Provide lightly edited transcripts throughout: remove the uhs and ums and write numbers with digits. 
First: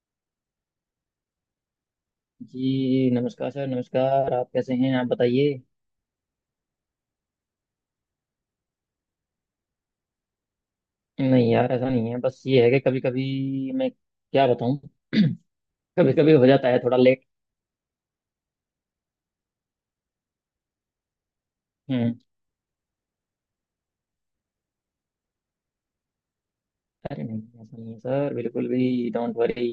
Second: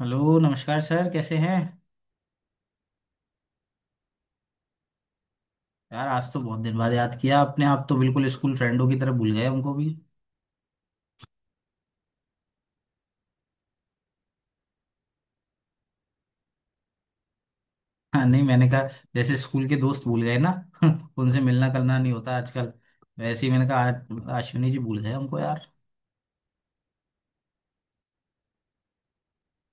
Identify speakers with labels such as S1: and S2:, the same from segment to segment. S1: Hello नमस्कार sir, कैसे हैं?
S2: जी नमस्कार सर। नमस्कार। आप कैसे हैं? आप बताइए।
S1: यार आज तो बहुत दिन बाद याद किया आपने। आप तो बिल्कुल स्कूल फ्रेंडों की तरह भूल गए हमको भी।
S2: नहीं यार, ऐसा नहीं है। बस ये है कि कभी कभी मैं क्या बताऊं। कभी कभी हो जाता है थोड़ा लेट।
S1: हाँ, नहीं मैंने कहा जैसे स्कूल के दोस्त भूल गए ना। उनसे मिलना करना नहीं
S2: हम्म।
S1: होता आजकल। वैसे ही मैंने कहा, आज अश्विनी जी भूल गए हमको यार।
S2: अरे नहीं, ऐसा नहीं है सर, बिल्कुल भी। Don't worry.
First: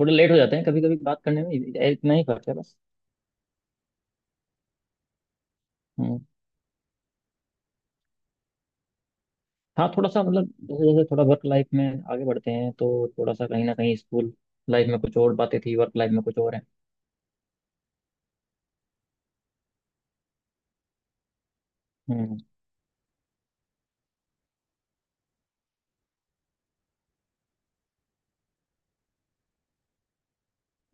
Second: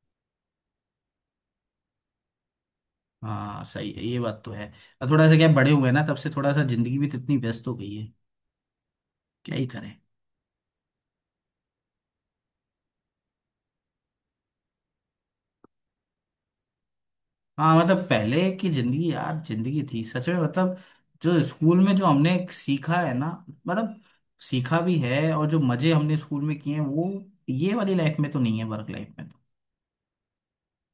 S2: थोड़ा लेट हो जाते हैं कभी कभी बात करने में इतना ही फर्क है बस।
S1: हाँ सही है, ये बात तो है। और थोड़ा सा क्या, बड़े हुए ना तब
S2: हम्म।
S1: से, थोड़ा सा जिंदगी भी तो इतनी व्यस्त हो गई है, क्या ही
S2: हाँ,
S1: करें।
S2: थोड़ा सा मतलब जैसे जैसे थोड़ा वर्क लाइफ में आगे बढ़ते हैं, तो थोड़ा सा कहीं ना कहीं स्कूल लाइफ में कुछ और बातें थी, वर्क लाइफ में कुछ और
S1: हाँ मतलब, पहले की जिंदगी यार, जिंदगी थी सच में। मतलब जो स्कूल में जो हमने
S2: है।
S1: सीखा है ना, मतलब सीखा भी है, और जो मजे हमने स्कूल में किए हैं वो ये वाली लाइफ में तो नहीं है, वर्क लाइफ में तो।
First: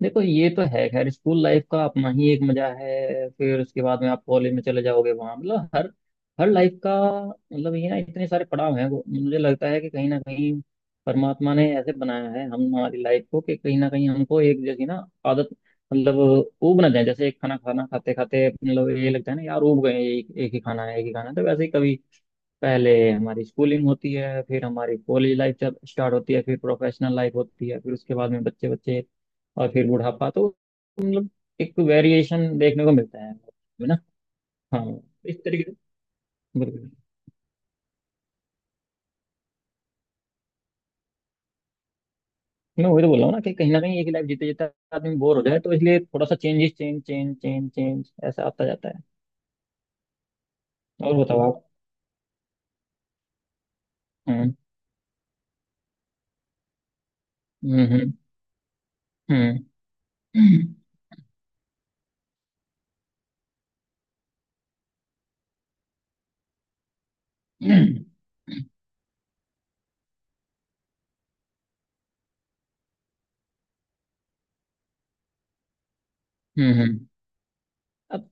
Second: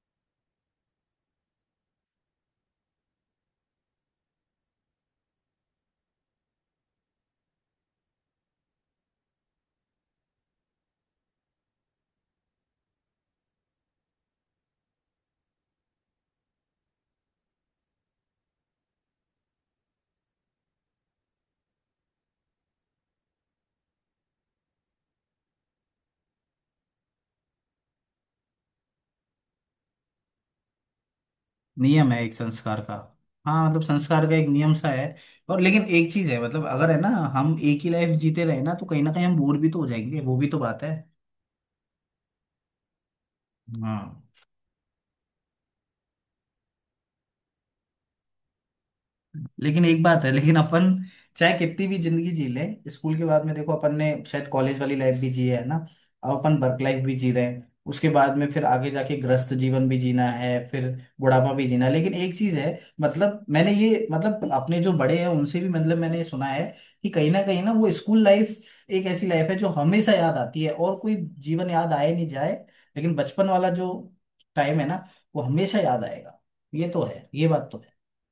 S2: देखो, ये तो है। खैर, स्कूल लाइफ का अपना ही एक मजा है। फिर उसके बाद में आप कॉलेज में चले जाओगे। वहां मतलब हर हर लाइफ का मतलब ये ना, इतने सारे पड़ाव हैं, वो मुझे लगता है कि कहीं ना कहीं परमात्मा ने ऐसे बनाया है हम हमारी लाइफ को कि कहीं ना कहीं हमको एक जैसी ना आदत, मतलब ऊब ना जाए। जैसे एक खाना खाना खाते खाते मतलब ये लगता है ना यार, ऊब गए। एक एक ही खाना है, एक ही खाना है। तो वैसे ही कभी पहले हमारी स्कूलिंग होती है, फिर हमारी कॉलेज लाइफ जब स्टार्ट होती है, फिर प्रोफेशनल लाइफ होती है, फिर उसके बाद में बच्चे बच्चे, और फिर बुढ़ापा। तो मतलब एक
S1: नियम है एक
S2: वेरिएशन
S1: संस्कार
S2: देखने को
S1: का।
S2: मिलता है
S1: हाँ मतलब,
S2: है ना।
S1: संस्कार का एक नियम
S2: हाँ,
S1: सा है।
S2: इस
S1: और
S2: तरीके
S1: लेकिन
S2: से।
S1: एक चीज है मतलब, अगर
S2: बिल्कुल।
S1: है ना, हम एक ही लाइफ जीते रहे ना, तो कहीं ना कहीं हम बोर भी तो हो जाएंगे, वो भी तो बात है।
S2: मैं वही तो बोल रहा हूँ ना कि कहीं ना कहीं एक ही
S1: हाँ।
S2: लाइफ जीते जीते आदमी बोर हो जाए, तो इसलिए थोड़ा सा changes, change change change change ऐसा आता जाता है।
S1: लेकिन एक बात है, लेकिन अपन
S2: और बताओ
S1: चाहे
S2: आप।
S1: कितनी भी जिंदगी जी ले, स्कूल के बाद में देखो अपन ने शायद
S2: हम्म।
S1: कॉलेज वाली लाइफ भी जी है ना। अब अपन वर्क लाइफ भी जी रहे हैं,
S2: हम्म।
S1: उसके
S2: हम्म।
S1: बाद में फिर आगे जाके ग्रस्त
S2: हम्म।
S1: जीवन भी जीना है,
S2: हम्म।
S1: फिर बुढ़ापा भी जीना है। लेकिन एक चीज है मतलब, मैंने ये मतलब अपने जो बड़े हैं उनसे भी मतलब मैंने ये सुना है कि कहीं ना वो
S2: हम्म।
S1: स्कूल लाइफ एक ऐसी लाइफ है जो हमेशा याद आती है, और कोई जीवन याद आए नहीं जाए, लेकिन बचपन वाला जो टाइम है ना, वो हमेशा याद आएगा।
S2: हम्म,
S1: ये तो
S2: हम्म।
S1: है, ये बात तो
S2: अब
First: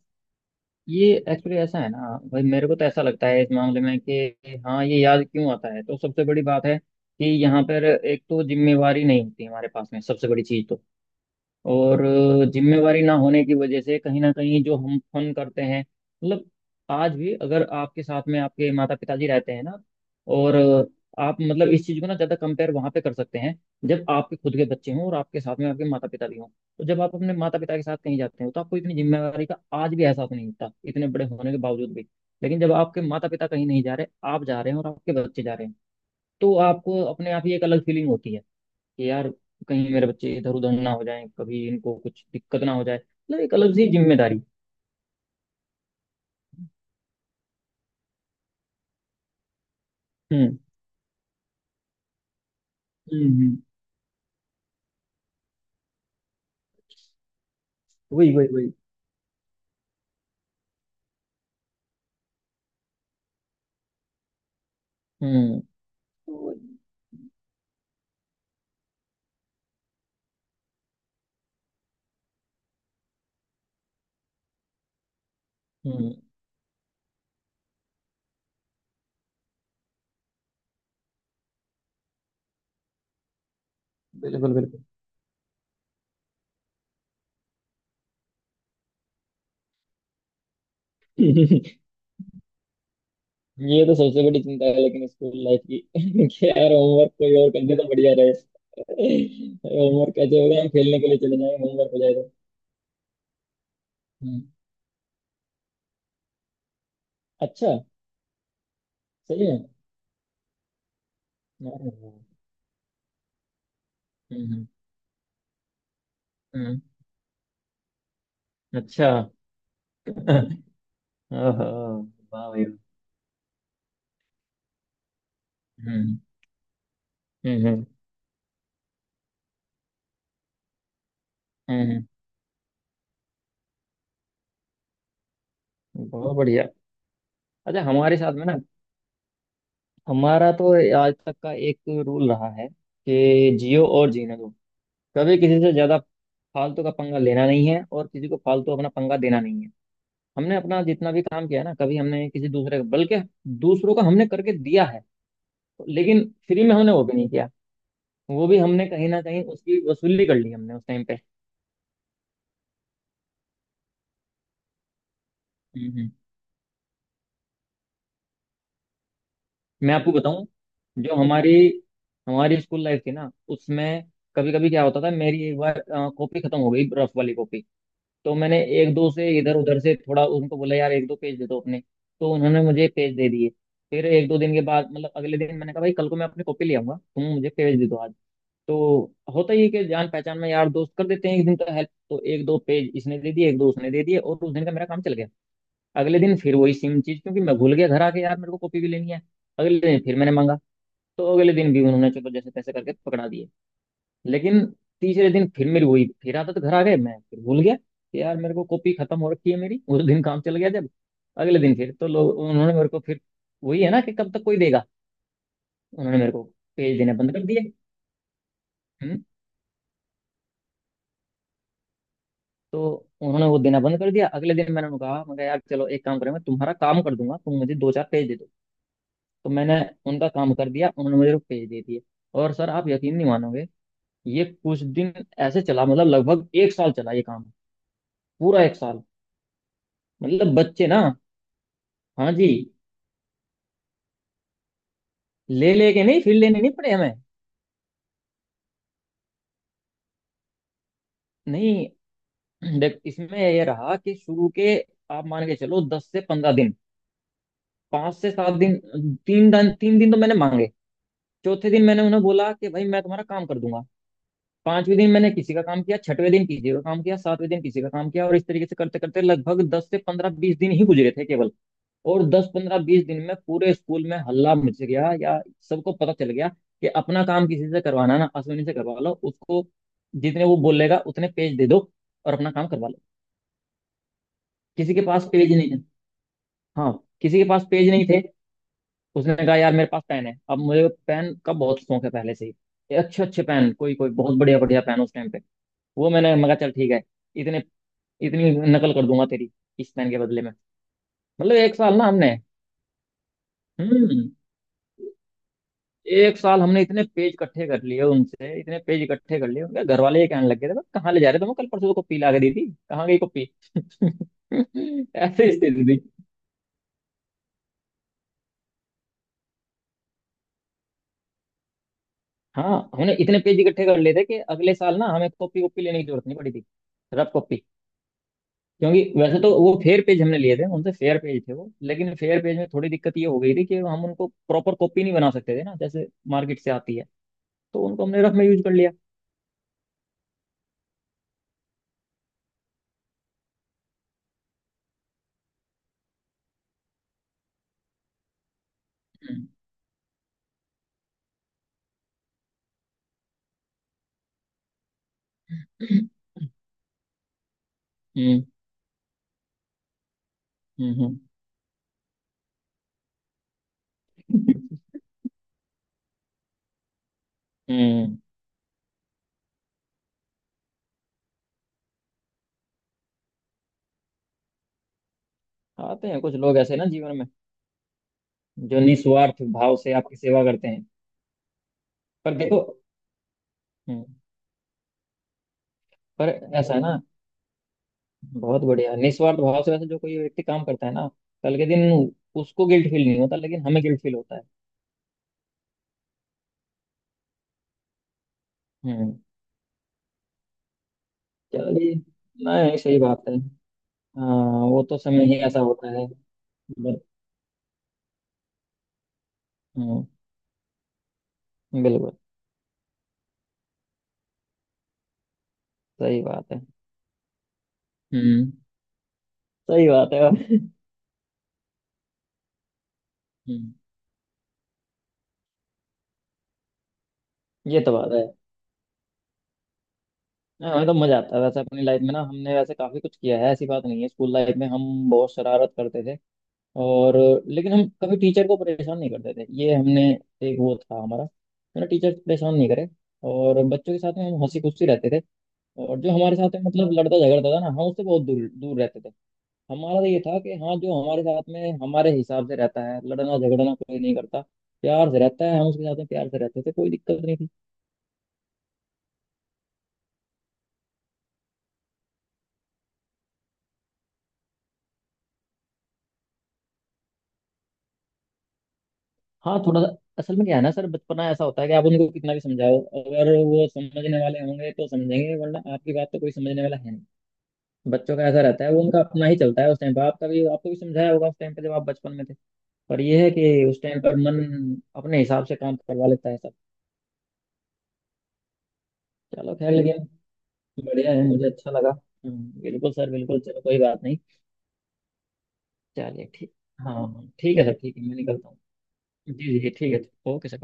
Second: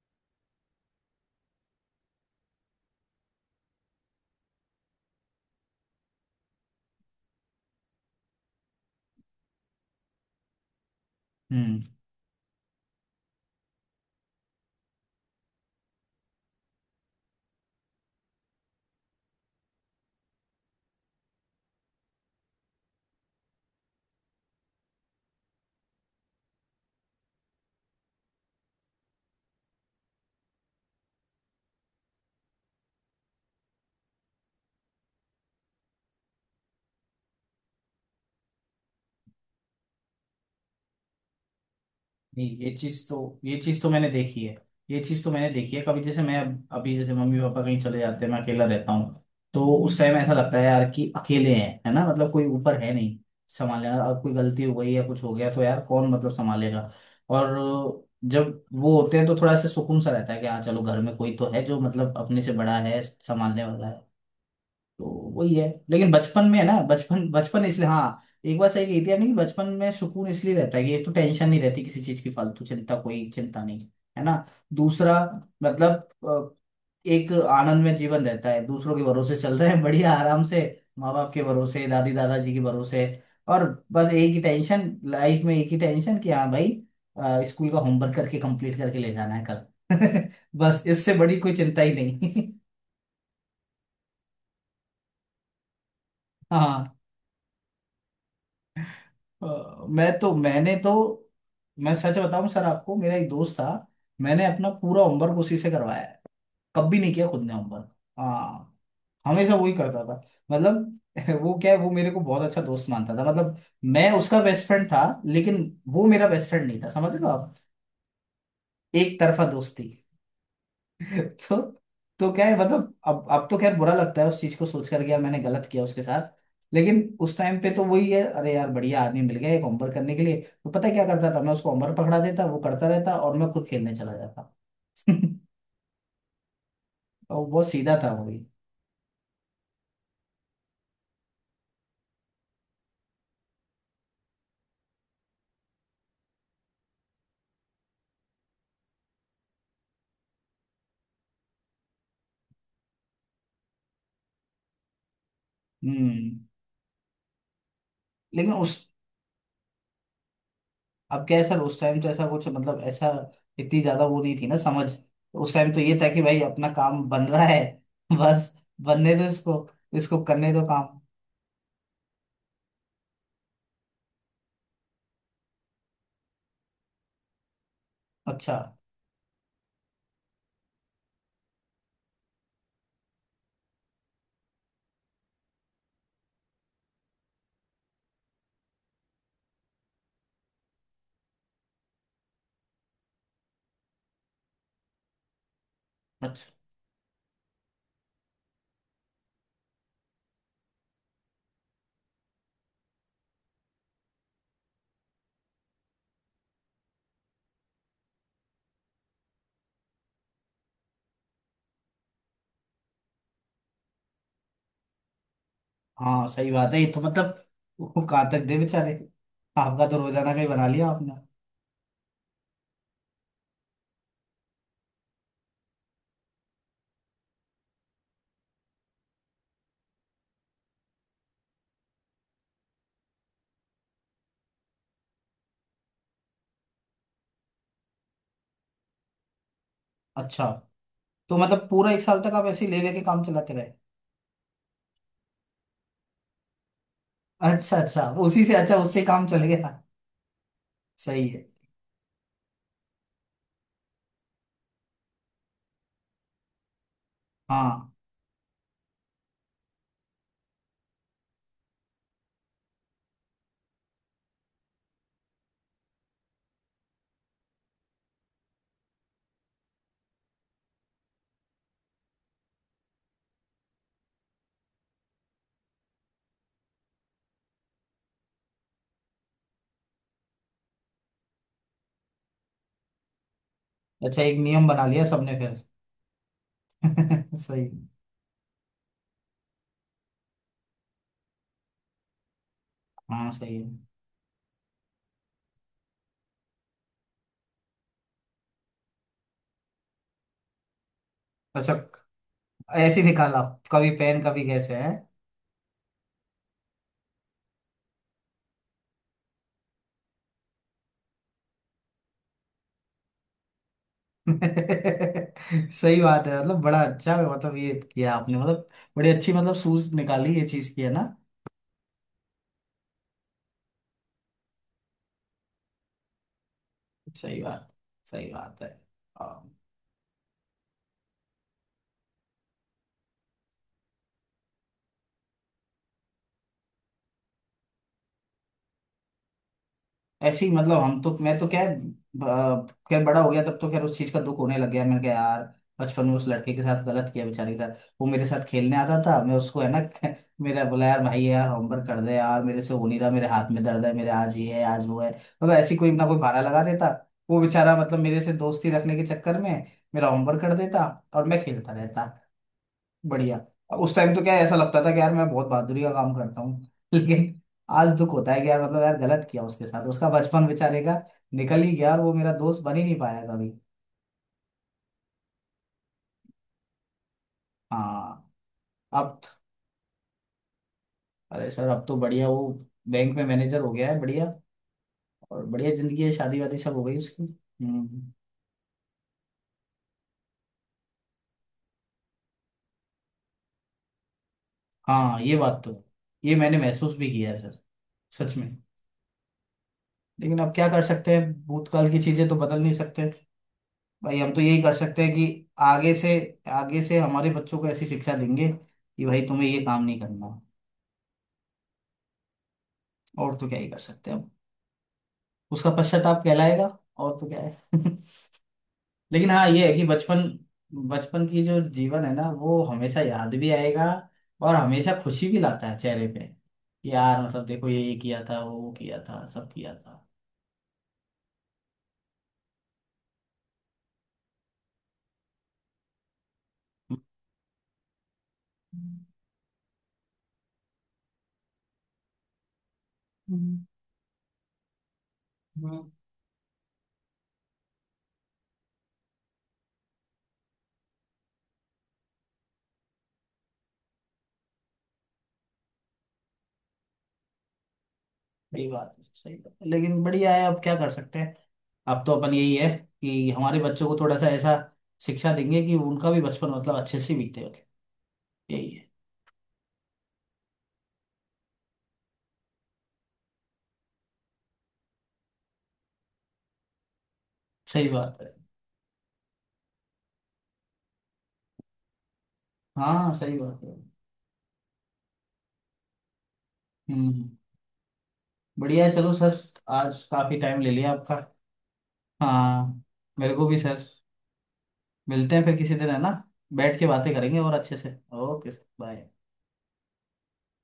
S2: ये एक्चुअली ऐसा है ना भाई, मेरे को तो ऐसा लगता है इस मामले में कि हाँ, ये याद क्यों आता है तो सबसे बड़ी बात है कि यहाँ पर एक तो जिम्मेवारी नहीं होती हमारे पास में सबसे बड़ी चीज तो।
S1: है।
S2: और जिम्मेवारी ना होने की वजह से कहीं ना कहीं जो हम फन करते हैं। मतलब आज भी अगर आपके साथ में आपके माता पिताजी रहते हैं ना, और आप मतलब इस चीज को ना ज्यादा कंपेयर वहां पे कर सकते हैं। जब आपके खुद के बच्चे हों और आपके साथ में आपके माता पिता भी हों, तो जब आप अपने माता पिता के साथ कहीं जाते हो, तो आपको इतनी जिम्मेवारी का आज भी एहसास नहीं होता इतने बड़े होने के बावजूद भी। लेकिन जब आपके माता पिता कहीं नहीं जा रहे, आप जा रहे हैं और आपके बच्चे जा रहे हैं, तो आपको अपने आप ही एक अलग फीलिंग होती है कि यार, कहीं मेरे बच्चे इधर उधर ना हो जाएं, कभी इनको कुछ
S1: नहीं,
S2: दिक्कत ना
S1: ये
S2: हो जाए,
S1: चीज तो
S2: मतलब एक
S1: ये
S2: अलग
S1: चीज
S2: सी
S1: तो मैंने
S2: जिम्मेदारी।
S1: देखी है। ये चीज तो मैंने देखी है, कभी जैसे मैं अभी जैसे मम्मी पापा कहीं चले जाते हैं मैं अकेला रहता हूँ, तो उस टाइम ऐसा
S2: हम्म।
S1: लगता है यार कि अकेले हैं, है ना, मतलब कोई ऊपर है नहीं
S2: हम्म।
S1: संभालने वाला। अब कोई गलती हो गई या कुछ हो गया तो यार कौन मतलब संभालेगा? और
S2: वही वही
S1: जब
S2: वही।
S1: वो होते हैं तो थोड़ा सा सुकून सा रहता है कि हाँ चलो, घर में कोई तो है जो मतलब अपने से बड़ा है, संभालने वाला है तो। वही
S2: हम्म।
S1: है। लेकिन बचपन
S2: तो
S1: में है ना, बचपन, बचपन इसलिए। हाँ, एक बार सही कहती है आपने कि बचपन में सुकून इसलिए रहता है कि एक तो टेंशन नहीं रहती किसी चीज की, फालतू चिंता, कोई चिंता नहीं, है ना। दूसरा मतलब
S2: हम्म।
S1: एक आनंद में जीवन रहता है, दूसरों के भरोसे चल रहे हैं बढ़िया आराम से, माँ बाप के भरोसे, दादी दादाजी के भरोसे। और बस एक ही
S2: बिल्कुल, बिल्कुल।
S1: टेंशन लाइफ में, एक ही टेंशन कि हाँ भाई, स्कूल का होमवर्क करके कंप्लीट करके ले जाना है कल। बस इससे बड़ी कोई चिंता ही नहीं।
S2: ये तो सबसे बड़ी चिंता है लेकिन स्कूल लाइफ की। कि यार,
S1: हाँ,
S2: होमवर्क कोई और कर दे तो बढ़िया रहे।
S1: अ, मैं
S2: होमवर्क
S1: तो
S2: कैसे होगा? हम
S1: मैंने तो
S2: खेलने के लिए चले जाएं, होमवर्क
S1: मैं
S2: हो
S1: सच
S2: जाएगा।
S1: बताऊं सर आपको, मेरा एक दोस्त था।
S2: हम्म।
S1: मैंने अपना पूरा होमवर्क उसी से करवाया है। कभी नहीं किया खुद ने
S2: अच्छा।
S1: होमवर्क। हाँ,
S2: सही
S1: हमेशा
S2: है।
S1: वही करता था मतलब। वो क्या है, वो मेरे
S2: हम्म।
S1: को बहुत अच्छा दोस्त मानता था मतलब। मैं उसका
S2: हम्म।
S1: बेस्ट फ्रेंड था, लेकिन वो मेरा बेस्ट फ्रेंड
S2: हम्म,
S1: नहीं था, समझ लो आप।
S2: अच्छा।
S1: एक तरफा दोस्ती तो।
S2: ओहो।
S1: तो क्या
S2: वाह
S1: है,
S2: भाई।
S1: मतलब अब तो खैर बुरा लगता है उस चीज को सोच करके, यार मैंने गलत किया उसके
S2: हम्म।
S1: साथ। लेकिन उस टाइम
S2: हम्म।
S1: पे तो
S2: हम्म।
S1: वही है, अरे यार बढ़िया आदमी मिल गया एक होमवर्क करने के लिए। तो पता है क्या करता था, मैं उसको होमवर्क
S2: हम्म।
S1: पकड़ा देता, वो करता रहता और मैं खुद खेलने चला जाता।
S2: बहुत बढ़िया।
S1: और बहुत
S2: अच्छा,
S1: सीधा था
S2: हमारे
S1: वो
S2: साथ
S1: भी।
S2: में ना, हमारा तो आज तक का एक रूल रहा है कि जियो और जीने दो। कभी किसी से ज्यादा फालतू का पंगा लेना नहीं है और किसी को फालतू अपना पंगा देना नहीं है। हमने अपना जितना भी काम किया है ना, कभी हमने किसी दूसरे का, बल्कि दूसरों का हमने करके दिया है। लेकिन
S1: हम्म।
S2: फ्री में हमने वो भी नहीं किया, वो
S1: लेकिन
S2: भी
S1: उस
S2: हमने कहीं ना कहीं उसकी वसूली कर ली हमने उस टाइम
S1: अब क्या है सर, उस टाइम तो ऐसा कुछ मतलब, ऐसा इतनी ज्यादा वो नहीं थी ना, समझ। उस टाइम तो
S2: पे।
S1: ये था कि भाई अपना काम बन रहा है। बस बनने दो इसको,
S2: मैं आपको
S1: इसको
S2: बताऊं,
S1: करने दो काम।
S2: जो हमारी हमारी स्कूल लाइफ थी ना, उसमें कभी कभी क्या होता था, मेरी एक बार कॉपी खत्म हो गई, रफ वाली कॉपी। तो
S1: अच्छा।
S2: मैंने एक दो से इधर उधर से थोड़ा उनको बोला, यार एक दो पेज दे दो अपने। तो उन्होंने मुझे पेज दे दिए। फिर एक दो दिन के बाद मतलब अगले दिन मैंने कहा, भाई कल को मैं अपनी कॉपी ले आऊंगा, तुम मुझे पेज दे दो आज। तो होता ही है कि जान पहचान में यार दोस्त कर देते हैं एक दिन का हेल्प। तो एक दो पेज इसने दे दिए, एक दो उसने दे दिए, और उस दिन का मेरा काम चल गया। अगले दिन फिर वही सेम चीज, क्योंकि मैं भूल गया घर आके यार मेरे को कॉपी भी लेनी है। अगले दिन फिर मैंने मांगा। तो अगले दिन भी उन्होंने चलो जैसे तैसे करके पकड़ा दिए। लेकिन तीसरे दिन फिर मेरी वही फिर आदत, घर आ गए मैं फिर भूल गया कि यार मेरे को कॉपी खत्म हो रखी है मेरी, उस दिन काम चल गया जब। अगले दिन फिर तो लोग उन्होंने मेरे को फिर वही है ना कि कब तक कोई देगा, उन्होंने
S1: हाँ
S2: मेरे को
S1: सही बात है, ये
S2: पेज
S1: तो
S2: देना बंद
S1: मतलब।
S2: कर दिए।
S1: वो कहाँ तक दे बेचारे,
S2: हम्म।
S1: आपका तो रोजाना का ही बना लिया आपने।
S2: तो उन्होंने वो देना बंद कर दिया, अगले दिन मैंने उनको कहा यार चलो एक काम करें, मैं तुम्हारा काम कर दूंगा, तुम मुझे दो चार पेज दे दो। तो मैंने उनका काम कर दिया, उन्होंने मुझे पेज दे दिए। और सर आप यकीन नहीं मानोगे, ये कुछ दिन ऐसे चला, मतलब लगभग एक साल चला ये काम, पूरा एक साल
S1: अच्छा,
S2: मतलब बच्चे ना।
S1: तो मतलब पूरा 1 साल
S2: हाँ
S1: तक आप
S2: जी,
S1: ऐसे ही ले लेके काम चलाते रहे।
S2: ले लेके नहीं, फिर लेने नहीं पड़े हमें।
S1: अच्छा अच्छा, उसी से अच्छा उससे काम चल गया, सही है।
S2: नहीं, देख इसमें ये रहा कि शुरू के आप मान के चलो 10 से 15 दिन,
S1: हाँ,
S2: 5 से 7 दिन, 3 दिन 3 दिन तो मैंने मांगे, चौथे दिन मैंने उन्हें बोला कि भाई मैं तुम्हारा काम कर दूंगा। पांचवें दिन मैंने किसी का काम किया, छठवें दिन किसी का काम किया, सातवें दिन किसी का काम किया, और इस तरीके से करते करते लगभग 10 से 15 20 दिन ही गुजरे थे केवल। और 10 15 20 दिन में पूरे स्कूल में हल्ला मच गया या सबको पता चल गया कि अपना काम किसी से करवाना ना अश्विनी से करवा लो। उसको जितने वो बोलेगा उतने पेज दे दो और अपना काम करवा लो।
S1: अच्छा, एक नियम बना
S2: किसी के
S1: लिया
S2: पास
S1: सबने
S2: पेज
S1: फिर।
S2: नहीं है। हाँ, किसी के पास
S1: सही।
S2: पेज नहीं थे। उसने कहा यार मेरे पास पेन है। अब मुझे पेन का बहुत शौक है पहले से ही, अच्छे
S1: हाँ
S2: अच्छे
S1: सही है।
S2: पेन, कोई कोई बहुत बढ़िया बढ़िया पेन उस टाइम पे। वो मैंने मगा, चल ठीक है, इतने इतनी नकल कर दूंगा तेरी, इस पेन के बदले में। मतलब
S1: अच्छा,
S2: एक साल ना हमने।
S1: ऐसे ही निकाला, कभी पेन,
S2: हम्म।
S1: कभी कैसे है।
S2: एक साल हमने इतने पेज इकट्ठे कर लिए उनसे, इतने पेज इकट्ठे कर लिए, उनके घर वाले ये कहने लग गए थे, "बस, कहाँ ले जा रहे हो तुम? कल परसों तो कॉपी ला के दी थी, कहाँ गई कॉपी?" ऐसे स्थिति थी।
S1: सही बात है, मतलब बड़ा अच्छा है, मतलब ये किया आपने, मतलब बड़ी अच्छी मतलब सूझ निकाली ये चीज की, है ना।
S2: हाँ, हमने इतने पेज इकट्ठे कर लिए थे कि अगले साल ना हमें कॉपी कॉपी लेने की जरूरत नहीं पड़ी थी, रफ
S1: सही
S2: कॉपी।
S1: बात, सही बात है।
S2: क्योंकि वैसे तो
S1: हाँ।
S2: वो फेयर पेज हमने लिए थे उनसे, फेयर पेज थे वो, लेकिन फेयर पेज में थोड़ी दिक्कत ये हो गई थी कि हम उनको प्रॉपर कॉपी नहीं बना सकते थे ना, जैसे मार्केट से आती है। तो उनको हमने रफ में यूज कर लिया।
S1: ऐसे ही मतलब, हम तो मैं तो क्या है, खैर बड़ा हो गया तब, तो खैर उस चीज का दुख होने लग गया। मैंने कहा यार बचपन में उस लड़के के साथ गलत किया, बेचारे के साथ। वो मेरे साथ खेलने आता था, मैं उसको, है ना। मेरा बोला यार भाई यार होमवर्क कर दे यार, मेरे से हो नहीं रहा, मेरे हाथ में दर्द है, मेरे आज ये है आज वो है, मतलब ऐसी कोई ना
S2: हम्म।
S1: कोई बहाना लगा देता। वो बेचारा मतलब मेरे से
S2: हम्म।
S1: दोस्ती रखने के चक्कर में मेरा होमवर्क कर देता,
S2: हम्म।
S1: और मैं खेलता रहता, बढ़िया। उस टाइम तो क्या है, ऐसा लगता था कि यार मैं बहुत बहादुरी का काम करता हूँ। लेकिन आज दुख
S2: हम्म।
S1: होता है कि यार मतलब, यार गलत किया उसके साथ, उसका बचपन बेचारे का निकल ही गया और वो मेरा दोस्त बन ही नहीं पाया कभी।
S2: आते हैं कुछ लोग ऐसे ना जीवन में,
S1: हाँ।
S2: जो
S1: अब तो,
S2: निस्वार्थ भाव से आपकी सेवा करते हैं।
S1: अरे सर, अब तो बढ़िया,
S2: पर
S1: वो
S2: देखो।
S1: बैंक में मैनेजर हो गया है,
S2: हम्म,
S1: बढ़िया। और बढ़िया जिंदगी है,
S2: पर
S1: शादी वादी सब
S2: ऐसा है
S1: हो गई
S2: ना,
S1: उसकी। हम्म।
S2: बहुत बढ़िया निस्वार्थ भाव से वैसे जो कोई व्यक्ति काम करता है ना, कल के दिन उसको गिल्ट फील नहीं होता, लेकिन हमें गिल्ट फील होता है।
S1: हाँ ये बात तो है, ये मैंने महसूस भी किया है सर, सच में।
S2: हम्म।
S1: लेकिन अब क्या कर सकते हैं,
S2: चलो
S1: भूतकाल
S2: ये।
S1: की चीजें तो बदल नहीं
S2: नहीं, सही
S1: सकते।
S2: बात है।
S1: भाई हम
S2: हाँ,
S1: तो यही कर
S2: वो तो
S1: सकते हैं कि
S2: समय ही ऐसा होता
S1: आगे
S2: है।
S1: से,
S2: बट-
S1: हमारे बच्चों को ऐसी शिक्षा देंगे कि भाई तुम्हें ये काम नहीं
S2: हम्म।
S1: करना।
S2: बिल्कुल।
S1: और तो क्या ही कर सकते हैं हम, उसका
S2: सही
S1: पश्चाताप
S2: बात है।
S1: कहलाएगा, और तो क्या है।
S2: हम्म।
S1: लेकिन हाँ ये है कि
S2: सही बात
S1: बचपन,
S2: है।
S1: बचपन की जो जीवन है ना, वो हमेशा याद भी
S2: हम्म,
S1: आएगा, और हमेशा खुशी भी लाता है चेहरे पे कि यार मतलब देखो,
S2: ये तो
S1: ये
S2: बात
S1: किया
S2: है।
S1: था, वो किया था, सब किया था।
S2: हाँ हाँ, तो मजा आता है वैसे अपनी लाइफ में ना, हमने वैसे काफी कुछ किया है, ऐसी बात नहीं है। स्कूल लाइफ में हम बहुत शरारत करते थे। और लेकिन हम कभी टीचर को परेशान
S1: हम्म,
S2: नहीं करते थे, ये हमने, एक वो था हमारा, मैंने टीचर परेशान नहीं करे।
S1: हम्म,
S2: और बच्चों के साथ में हम हंसी खुशी रहते थे।
S1: हम्म,
S2: और जो हमारे साथ में मतलब लड़ता झगड़ता था ना, हम उससे बहुत दूर दूर रहते थे। हमारा तो ये था कि हाँ, जो हमारे साथ में हमारे हिसाब से रहता है, लड़ना झगड़ना कोई नहीं करता, प्यार से रहता है, हम उसके साथ में प्यार से रहते थे, कोई दिक्कत नहीं थी।
S1: सही बात है, सही बात है। लेकिन बढ़िया है, अब क्या कर सकते हैं। अब तो अपन यही है कि हमारे बच्चों को थोड़ा सा ऐसा शिक्षा देंगे कि उनका भी बचपन मतलब अच्छे से बीते, मतलब यही है।
S2: हाँ, थोड़ा सा असल में क्या है ना सर, बचपना ऐसा होता है कि आप उनको कितना भी समझाओ, अगर वो समझने वाले होंगे तो समझेंगे, वरना आपकी बात तो कोई समझने वाला है नहीं।
S1: सही
S2: बच्चों
S1: बात
S2: का
S1: है।
S2: ऐसा रहता है, वो उनका अपना ही चलता है उस टाइम पर, आपका भी आपको भी समझाया होगा उस टाइम पर जब आप बचपन में थे। पर
S1: हाँ
S2: ये है
S1: सही बात
S2: कि
S1: है।
S2: उस टाइम पर मन अपने हिसाब से काम करवा लेता है सब।
S1: हम्म, बढ़िया है चलो सर,
S2: चलो खैर,
S1: आज
S2: लेकिन
S1: काफी टाइम ले लिया
S2: बढ़िया
S1: आपका।
S2: है, मुझे अच्छा लगा।
S1: हाँ,
S2: बिल्कुल सर
S1: मेरे
S2: बिल्कुल।
S1: को भी
S2: चलो
S1: सर,
S2: कोई बात नहीं।
S1: मिलते हैं फिर किसी दिन, है ना,
S2: चलिए ठीक।
S1: बैठ के
S2: हाँ
S1: बातें
S2: हाँ,
S1: करेंगे और
S2: ठीक है सर
S1: अच्छे
S2: ठीक
S1: से।
S2: है, मैं निकलता
S1: ओके
S2: हूँ।
S1: Sir, bye.
S2: जी जी जी, ठीक है ओके सर, बाय।